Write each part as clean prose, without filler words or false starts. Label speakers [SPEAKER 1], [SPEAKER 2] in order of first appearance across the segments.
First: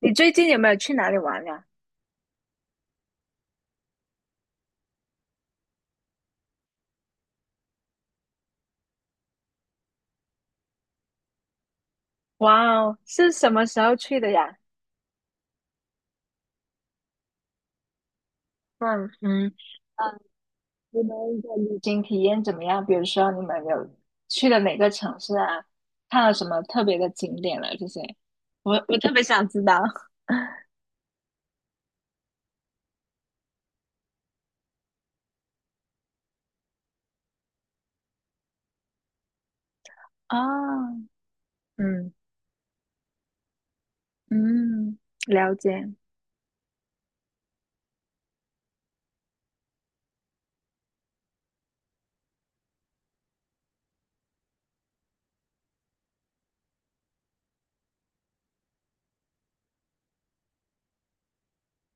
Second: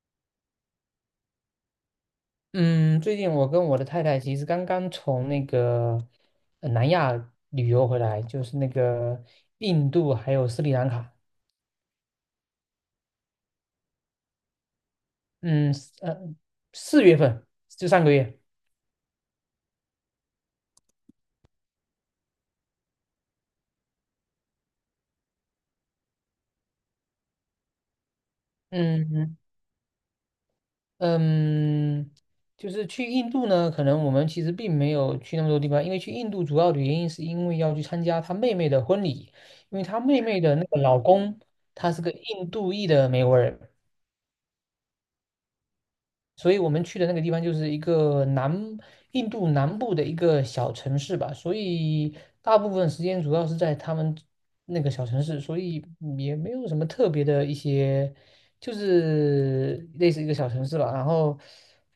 [SPEAKER 1] 你最近有没有去哪里玩呀？
[SPEAKER 2] 嗯，最近我跟我的太太其实刚刚从那个南亚旅游回来，就是那个印度还有斯里兰卡。
[SPEAKER 1] 哇哦，是什么时候去的呀？
[SPEAKER 2] 嗯，四月份就上个月。
[SPEAKER 1] 嗯嗯，嗯，你们的旅行体验怎么样？比如说你们有去了哪个城市啊？看了什么特别的景点了？这些，我特别
[SPEAKER 2] 嗯
[SPEAKER 1] 想知道。
[SPEAKER 2] 嗯，就是去印度呢，可能我们其实并没有去那么多地方，因为去印度主要的原因是因为要去参加她妹妹的婚礼，因为她妹妹的那个老
[SPEAKER 1] 啊，
[SPEAKER 2] 公他是个
[SPEAKER 1] 嗯
[SPEAKER 2] 印度裔的美国人。
[SPEAKER 1] 嗯，了解，
[SPEAKER 2] 所以我们去的那个地方就是一个南印度南部的一个小城市吧，所以大部分时间主要是在他们那个小城市，所以也没有什么特别的一些，就是类似一个小城市吧。然后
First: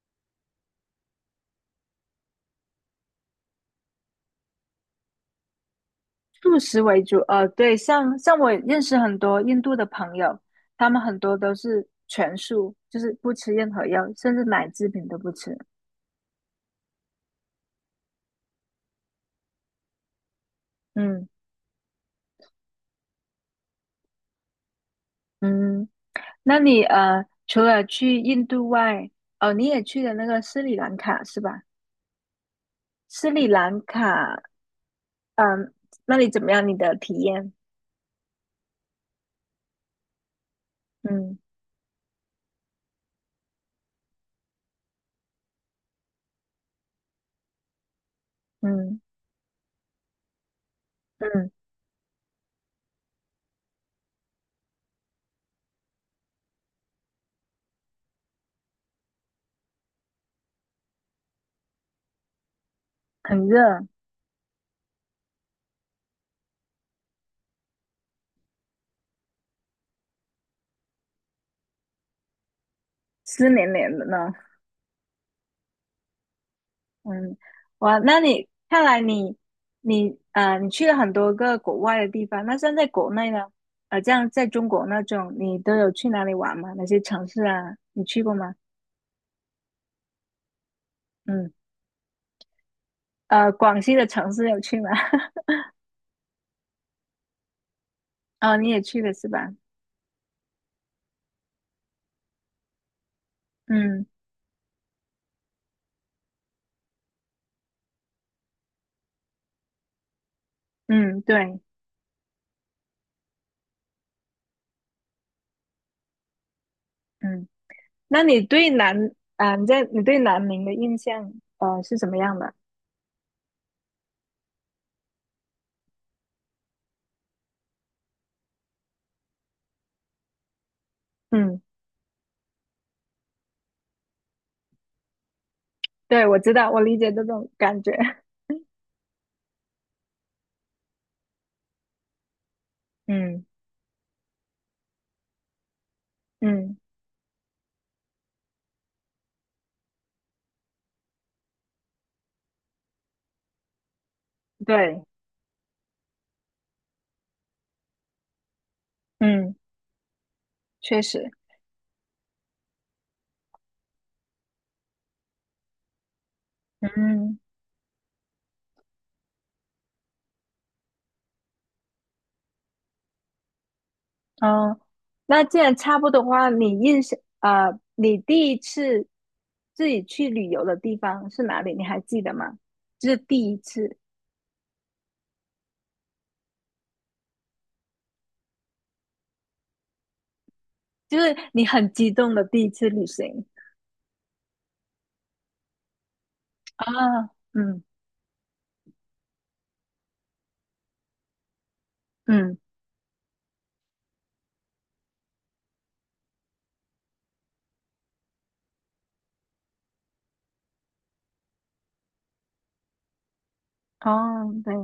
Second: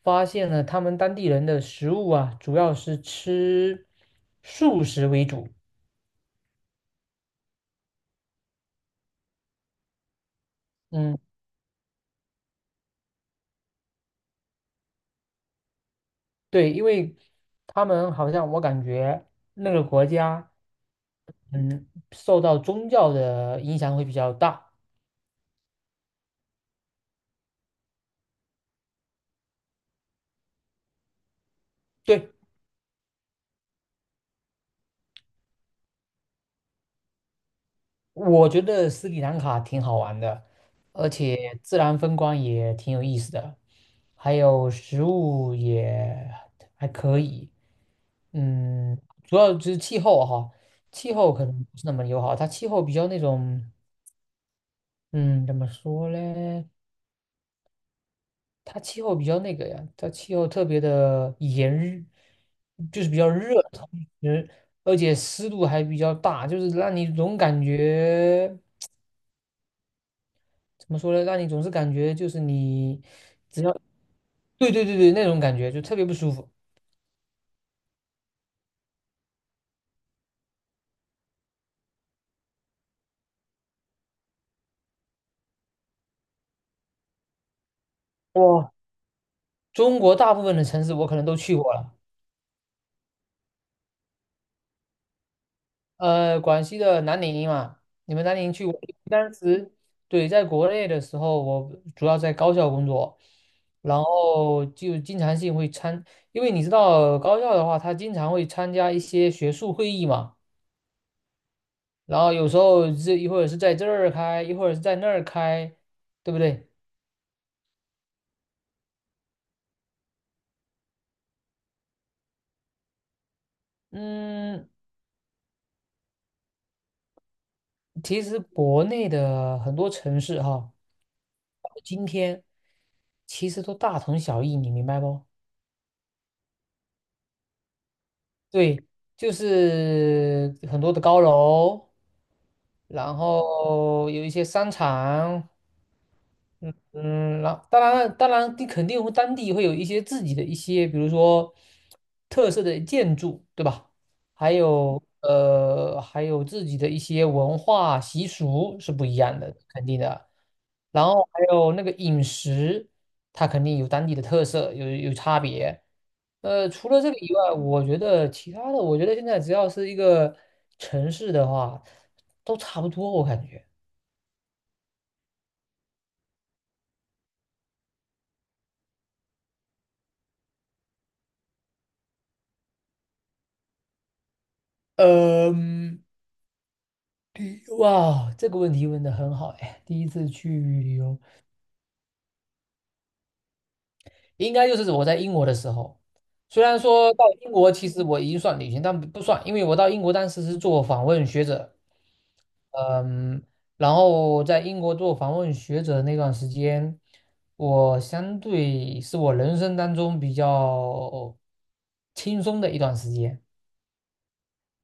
[SPEAKER 2] 发现了他们当地人的食物啊，主要是吃素食为主。
[SPEAKER 1] 素食为主。对，像我认识很多印度的朋友，他们很
[SPEAKER 2] 嗯，
[SPEAKER 1] 多都是全素，就是不吃任何药，甚至奶制品都不吃。
[SPEAKER 2] 对，因为他们好像我感觉那个国家，
[SPEAKER 1] 嗯
[SPEAKER 2] 嗯，受到宗教的影响会比较大。
[SPEAKER 1] 嗯。那你除了去印度外，哦，你也去了那个斯里兰卡是吧？
[SPEAKER 2] 对。
[SPEAKER 1] 斯里兰卡，嗯，那里怎么样？你的体验？
[SPEAKER 2] 我觉得斯里兰卡挺好玩的，而
[SPEAKER 1] 嗯
[SPEAKER 2] 且自然风光也挺有意思的，还有食物也还可以。嗯，
[SPEAKER 1] 嗯
[SPEAKER 2] 主要就是气候哈，气候可
[SPEAKER 1] 嗯，
[SPEAKER 2] 能不是那么友好，它气候比较那种，嗯，怎么说嘞？它气候比较那个呀，它气候特别的炎热，就是比较
[SPEAKER 1] 很
[SPEAKER 2] 热，
[SPEAKER 1] 热，
[SPEAKER 2] 同时而且湿度还比较大，就是让你总感觉。怎么说呢？让你总是感觉就是你
[SPEAKER 1] 湿
[SPEAKER 2] 只
[SPEAKER 1] 黏
[SPEAKER 2] 要，
[SPEAKER 1] 黏的呢。
[SPEAKER 2] 对对对对，那种感觉就特别不舒服。
[SPEAKER 1] 嗯，哇，那你看来你你去了很多个国外的地方，那像在国内呢？这样在中国那种，你都有去哪里玩吗？哪些城市啊？你去过吗？
[SPEAKER 2] 我中国大部分的城市我可能都
[SPEAKER 1] 嗯，
[SPEAKER 2] 去过了，
[SPEAKER 1] 广西的城市有去吗？
[SPEAKER 2] 广西的南宁嘛，你们南 宁
[SPEAKER 1] 哦，
[SPEAKER 2] 去
[SPEAKER 1] 你
[SPEAKER 2] 过？
[SPEAKER 1] 也去了是
[SPEAKER 2] 当
[SPEAKER 1] 吧？
[SPEAKER 2] 时对，在国内的时候，我主要在高校工作，然
[SPEAKER 1] 嗯。
[SPEAKER 2] 后就经常性会参，因为你知道高校的话，他经常会参加一些学术会议嘛，
[SPEAKER 1] 嗯，对，
[SPEAKER 2] 然后有时候这一会儿是在这儿开，一会儿是在那儿开，对不对？
[SPEAKER 1] 嗯，那你对南啊，你对南宁的印象是什么样的？
[SPEAKER 2] 嗯，其实国内的很多城市哈，
[SPEAKER 1] 嗯，
[SPEAKER 2] 今天其实都大同小异，你明白不？
[SPEAKER 1] 对，我知道，我理解这种感觉。
[SPEAKER 2] 对，就是很多的高楼，然
[SPEAKER 1] 嗯
[SPEAKER 2] 后有一些商场，
[SPEAKER 1] 嗯，
[SPEAKER 2] 嗯，然后当然，你肯定会当地会有一些自己的一些，比如说特色的建筑，对吧？还有
[SPEAKER 1] 对，
[SPEAKER 2] 呃，还有自己的一些文化习俗是不一样
[SPEAKER 1] 嗯，
[SPEAKER 2] 的，肯定的。
[SPEAKER 1] 确
[SPEAKER 2] 然后
[SPEAKER 1] 实，
[SPEAKER 2] 还有那个饮食，它肯定有当地的特色，有差别。除
[SPEAKER 1] 嗯
[SPEAKER 2] 了这个以
[SPEAKER 1] 嗯，
[SPEAKER 2] 外，我觉得其他的，我觉得现在只要是一个城市的话，都差不多，我感觉。
[SPEAKER 1] 哦，那既然差不多的话，你印象啊，你第一次自己去旅游的地方是哪里？你还记得吗？就是第一次，
[SPEAKER 2] 嗯。哇，这个问题问的很好哎！第一次去旅游，
[SPEAKER 1] 就是你很激动的第一次旅行
[SPEAKER 2] 应该就是我在英国的时候。虽然说到
[SPEAKER 1] 啊，
[SPEAKER 2] 英国，
[SPEAKER 1] 嗯
[SPEAKER 2] 其实我已经算旅行，但不算，因为我到英国当时是做访问学者，
[SPEAKER 1] 嗯，
[SPEAKER 2] 嗯，然后在英国做访问学者的那段时间，我相对是我人生当中比较轻松的一段时间，
[SPEAKER 1] 哦，对，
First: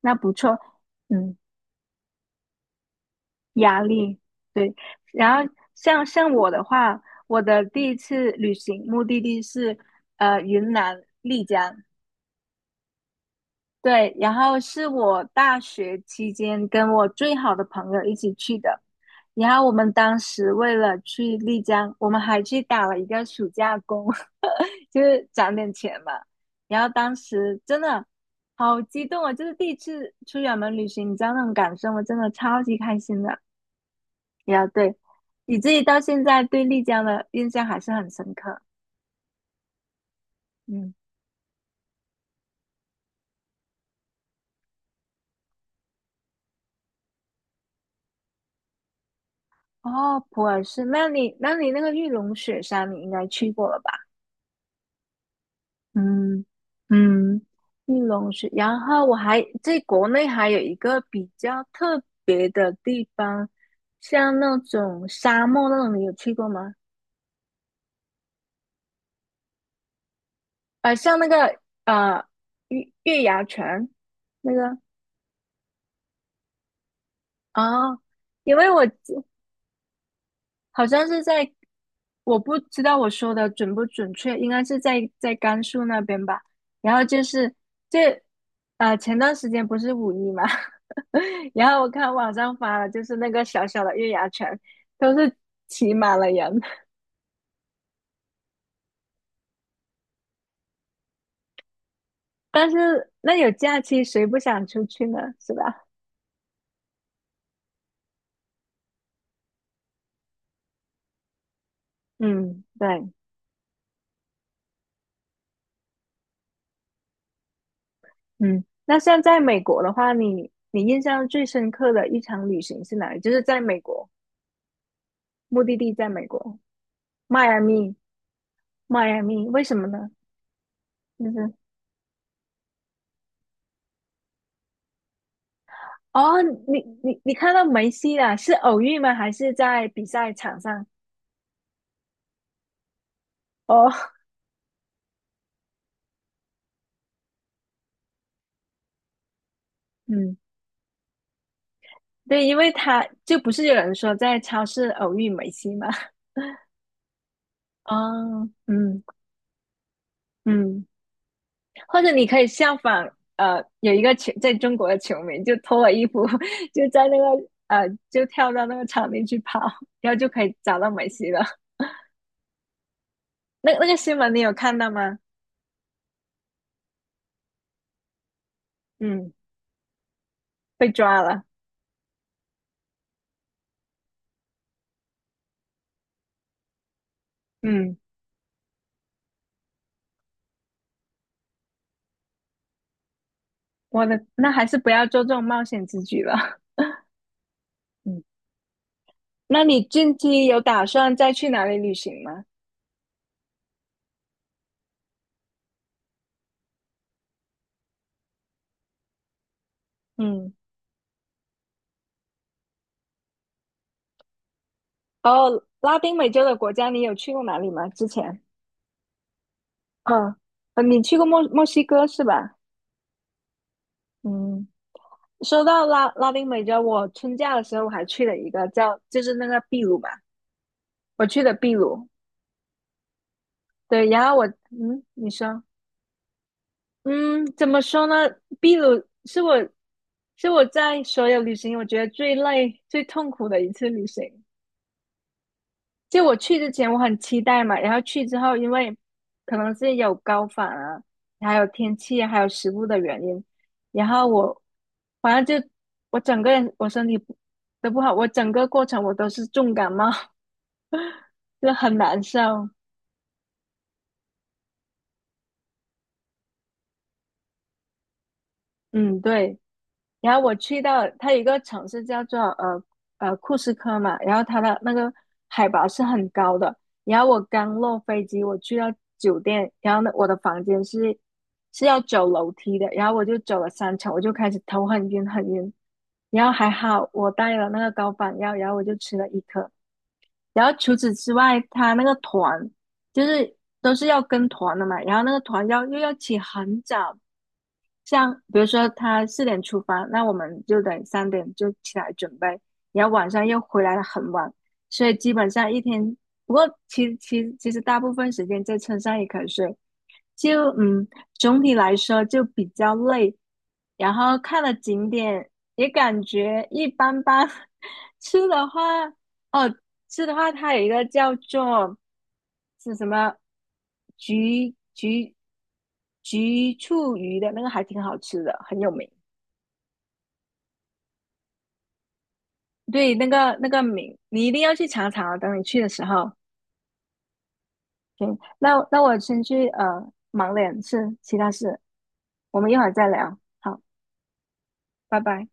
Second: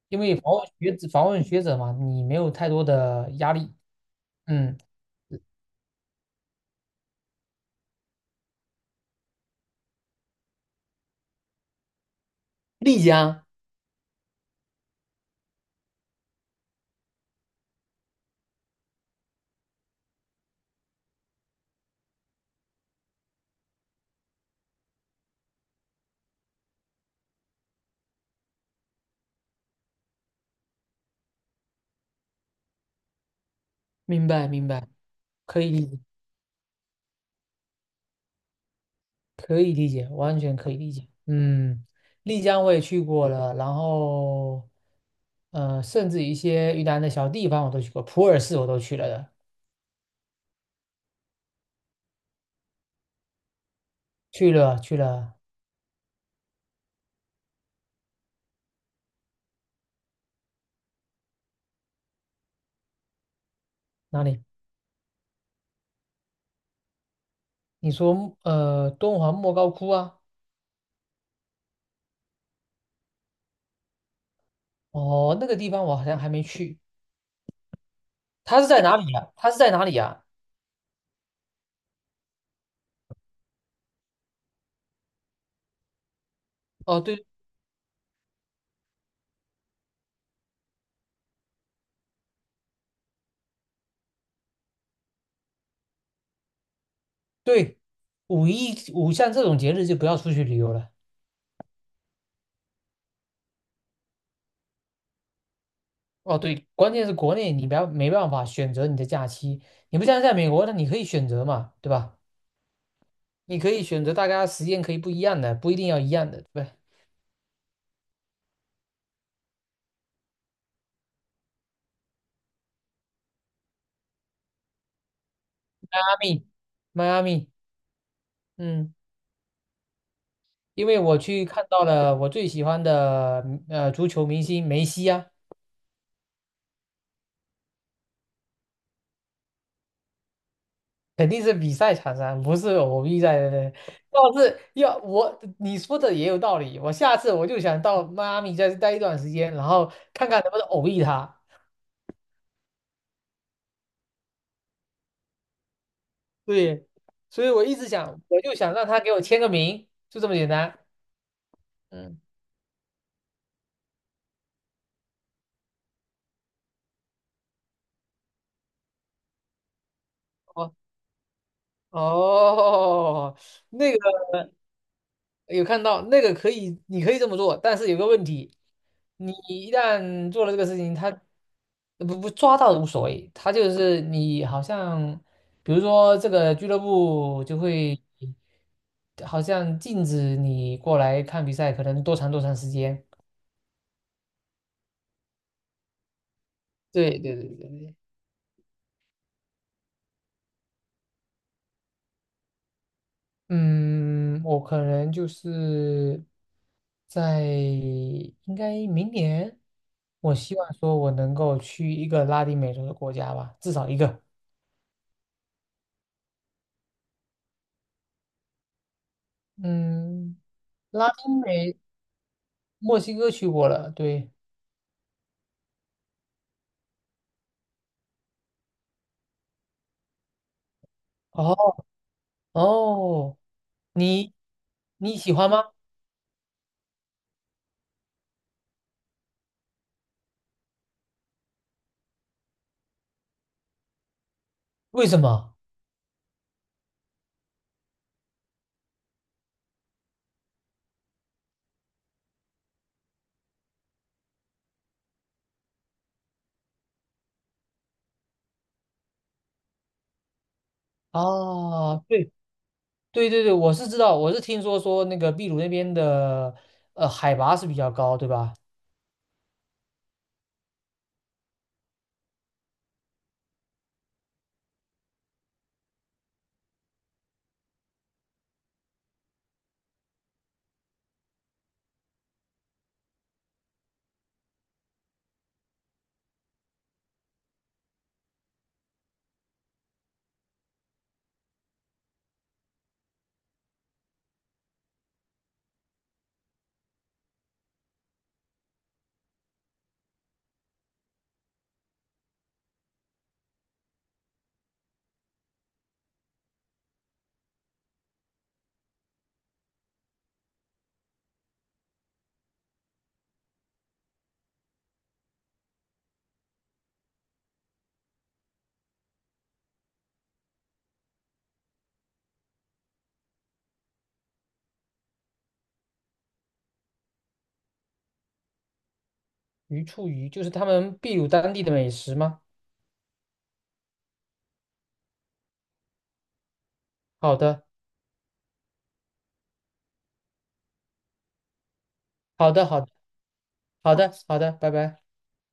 [SPEAKER 1] 那
[SPEAKER 2] 因
[SPEAKER 1] 不
[SPEAKER 2] 为访
[SPEAKER 1] 错。
[SPEAKER 2] 问学者访
[SPEAKER 1] 嗯。
[SPEAKER 2] 问学者嘛，你没有太多的压力，
[SPEAKER 1] 压力，对。
[SPEAKER 2] 嗯，
[SPEAKER 1] 然后像我的话，我的第一次旅行目的地是云南丽江，
[SPEAKER 2] 丽江，
[SPEAKER 1] 对。然后是我大学期间跟我最好的朋友一起去的。然后我们当时为了去丽江，我们还去打了一个暑假工，就是攒点钱嘛。然后当时真的好激动啊，就是第一次出远门旅行，你知道那种感受吗？真的超级开心的。
[SPEAKER 2] 明白
[SPEAKER 1] 呀，
[SPEAKER 2] 明白，
[SPEAKER 1] 对，你
[SPEAKER 2] 可
[SPEAKER 1] 自
[SPEAKER 2] 以
[SPEAKER 1] 己
[SPEAKER 2] 理解
[SPEAKER 1] 到现在对丽江的印象还是很深刻。
[SPEAKER 2] 可以理解，完全可以理
[SPEAKER 1] 嗯，
[SPEAKER 2] 解。嗯，丽江我也去过了，然后，甚至一些云南的小地方我都去过，普洱市我都去了的，
[SPEAKER 1] 哦，普洱市，那你那个玉龙雪山你应该去过了吧？
[SPEAKER 2] 去了去了
[SPEAKER 1] 嗯嗯，玉龙雪，然后我还在国内还有一个比较特别的地方，
[SPEAKER 2] 哪
[SPEAKER 1] 像
[SPEAKER 2] 里？
[SPEAKER 1] 那种沙漠那种，你有去过吗？
[SPEAKER 2] 你说敦煌莫高窟啊？
[SPEAKER 1] 像那个月牙泉那个
[SPEAKER 2] 哦，那个地方我好像还没去，
[SPEAKER 1] 啊，因
[SPEAKER 2] 它是
[SPEAKER 1] 为
[SPEAKER 2] 在
[SPEAKER 1] 我
[SPEAKER 2] 哪里啊？它是在哪里呀？
[SPEAKER 1] 好像是在，我不知道我说的准不准确，应该是在甘肃那边吧。然
[SPEAKER 2] 哦，
[SPEAKER 1] 后就
[SPEAKER 2] 对
[SPEAKER 1] 是这，啊，前段时间不是五一嘛，然后我看网上发了，就是那个小小的月牙泉都是挤满了人，
[SPEAKER 2] 对，五一像这种节日就不要出去旅游了。
[SPEAKER 1] 但是那有假期，谁不想出去呢？是吧？
[SPEAKER 2] 哦，对，关键是国内你不要没办法选择你的假期，你不像在美国，那你可以选择嘛，对吧？
[SPEAKER 1] 嗯，对，
[SPEAKER 2] 你可以选择大家时间可以不一样的，不一定要一样的，对吧？
[SPEAKER 1] 嗯。那像在美国的话，你印象最深刻的一场旅行是哪里？就是在美国，目的地
[SPEAKER 2] 迈
[SPEAKER 1] 在
[SPEAKER 2] 阿
[SPEAKER 1] 美
[SPEAKER 2] 密，
[SPEAKER 1] 国，
[SPEAKER 2] 迈阿
[SPEAKER 1] 迈
[SPEAKER 2] 密
[SPEAKER 1] 阿密。
[SPEAKER 2] 嗯，
[SPEAKER 1] 迈阿密，为什么呢？
[SPEAKER 2] 因为我
[SPEAKER 1] 就
[SPEAKER 2] 去
[SPEAKER 1] 是
[SPEAKER 2] 看到了我最喜欢的足球明星梅西啊，
[SPEAKER 1] 哦，你看到梅西了，是偶遇吗？还是在比赛场上？
[SPEAKER 2] 肯定是比赛场上，不是偶遇在的。
[SPEAKER 1] 哦，
[SPEAKER 2] 要是要我你说的也有道理，我下次我就想到迈阿密再待一段时间，然后 看
[SPEAKER 1] 嗯，
[SPEAKER 2] 看能不能偶遇他。
[SPEAKER 1] 对，因为他就不是有人说在超市偶遇梅西吗？
[SPEAKER 2] 对，所以我一 直想，我
[SPEAKER 1] 哦，
[SPEAKER 2] 就想让他
[SPEAKER 1] 嗯
[SPEAKER 2] 给我签个名，就这么简单。
[SPEAKER 1] 嗯，或者
[SPEAKER 2] 嗯，
[SPEAKER 1] 你可以效仿，有一个球在中国的球迷就脱了衣服，就在那个就跳到那个场地去跑，然后就可以
[SPEAKER 2] 哦
[SPEAKER 1] 找到梅西了。
[SPEAKER 2] 哦，
[SPEAKER 1] 那那
[SPEAKER 2] 那
[SPEAKER 1] 个
[SPEAKER 2] 个。
[SPEAKER 1] 新闻你有看到吗？
[SPEAKER 2] 有看到那个可以，你可以这么做，但是有个问题，
[SPEAKER 1] 嗯，
[SPEAKER 2] 你一旦做了这个事
[SPEAKER 1] 被
[SPEAKER 2] 情，他
[SPEAKER 1] 抓了。
[SPEAKER 2] 不抓到无所谓，他就是你好像，比如说这个俱乐部就
[SPEAKER 1] 嗯。
[SPEAKER 2] 会好像禁止你过来看比赛，可能多长多长时间。
[SPEAKER 1] 我的，那还是不要做这种冒险之举了。
[SPEAKER 2] 对对对对对，
[SPEAKER 1] 嗯，那你近期有打算再去哪里旅行吗？
[SPEAKER 2] 嗯，我可能就是在应该明年，我
[SPEAKER 1] 嗯，
[SPEAKER 2] 希望说我能够去一个拉丁美洲的国家吧，至少一个。
[SPEAKER 1] 哦，拉丁美洲的国家你有去过哪里吗？之前？嗯，
[SPEAKER 2] 嗯，
[SPEAKER 1] 你
[SPEAKER 2] 拉
[SPEAKER 1] 去过
[SPEAKER 2] 丁
[SPEAKER 1] 墨墨
[SPEAKER 2] 美
[SPEAKER 1] 西哥是吧？
[SPEAKER 2] 墨西哥去过了，对。
[SPEAKER 1] 嗯，说到拉丁美洲，我春假的时候我还去了一个叫，就是那个秘鲁嘛，我去的秘
[SPEAKER 2] 哦
[SPEAKER 1] 鲁。
[SPEAKER 2] 哦，
[SPEAKER 1] 对，然
[SPEAKER 2] 你
[SPEAKER 1] 后我，嗯，
[SPEAKER 2] 你
[SPEAKER 1] 你
[SPEAKER 2] 喜欢
[SPEAKER 1] 说，
[SPEAKER 2] 吗？
[SPEAKER 1] 嗯，怎么说呢？秘鲁是我在所有旅行我觉得最累、最痛苦的一次旅行。
[SPEAKER 2] 为什么？
[SPEAKER 1] 就我去之前我很期待嘛，然后去之后，因为可能是有高反啊，还有天气啊，还有食物的原因，然后我反正就我整个人我身体不都不好，我整个过程我都是重感冒，就很
[SPEAKER 2] 哦，
[SPEAKER 1] 难
[SPEAKER 2] 对
[SPEAKER 1] 受。
[SPEAKER 2] 对对对，我是知道，我是听说那个秘鲁那边的海拔是比较高，对吧？
[SPEAKER 1] 嗯，对。然后我去到它有一个城市叫做库斯科嘛，然后它的那个海拔是很高的。然后我刚落飞机，我去到酒店，然后呢，我的房间是要走楼梯的，然后我就走了3层，我就开始头很晕很晕。然后还好我带了那个高反药，然后我就吃了一颗。然后除此之外，它那个团就是都是要跟团的嘛，然后那个团又要起很早，像比如说他4点出发，那我们就得3点就起来准备，然后晚上又回来的很晚，所以基本上一天，不过其实大部分时间在车上也可以睡，就嗯，总体来说就比较累，然后看了景点也感觉一般般。吃的话，哦，吃的话，它有一个叫做是什么菊菊菊醋鱼的那个还挺好吃的，很有名。
[SPEAKER 2] 鱼醋鱼就是他们秘鲁当地的美食吗？
[SPEAKER 1] 对，那个那个名你一定要去尝尝啊，等你去的时候。
[SPEAKER 2] 好的，
[SPEAKER 1] 行，那我先去忙点事，其他事，
[SPEAKER 2] 好
[SPEAKER 1] 我
[SPEAKER 2] 的，
[SPEAKER 1] 们一
[SPEAKER 2] 好
[SPEAKER 1] 会
[SPEAKER 2] 的，
[SPEAKER 1] 儿再聊。好，
[SPEAKER 2] 好的，好的，拜拜。
[SPEAKER 1] 拜拜。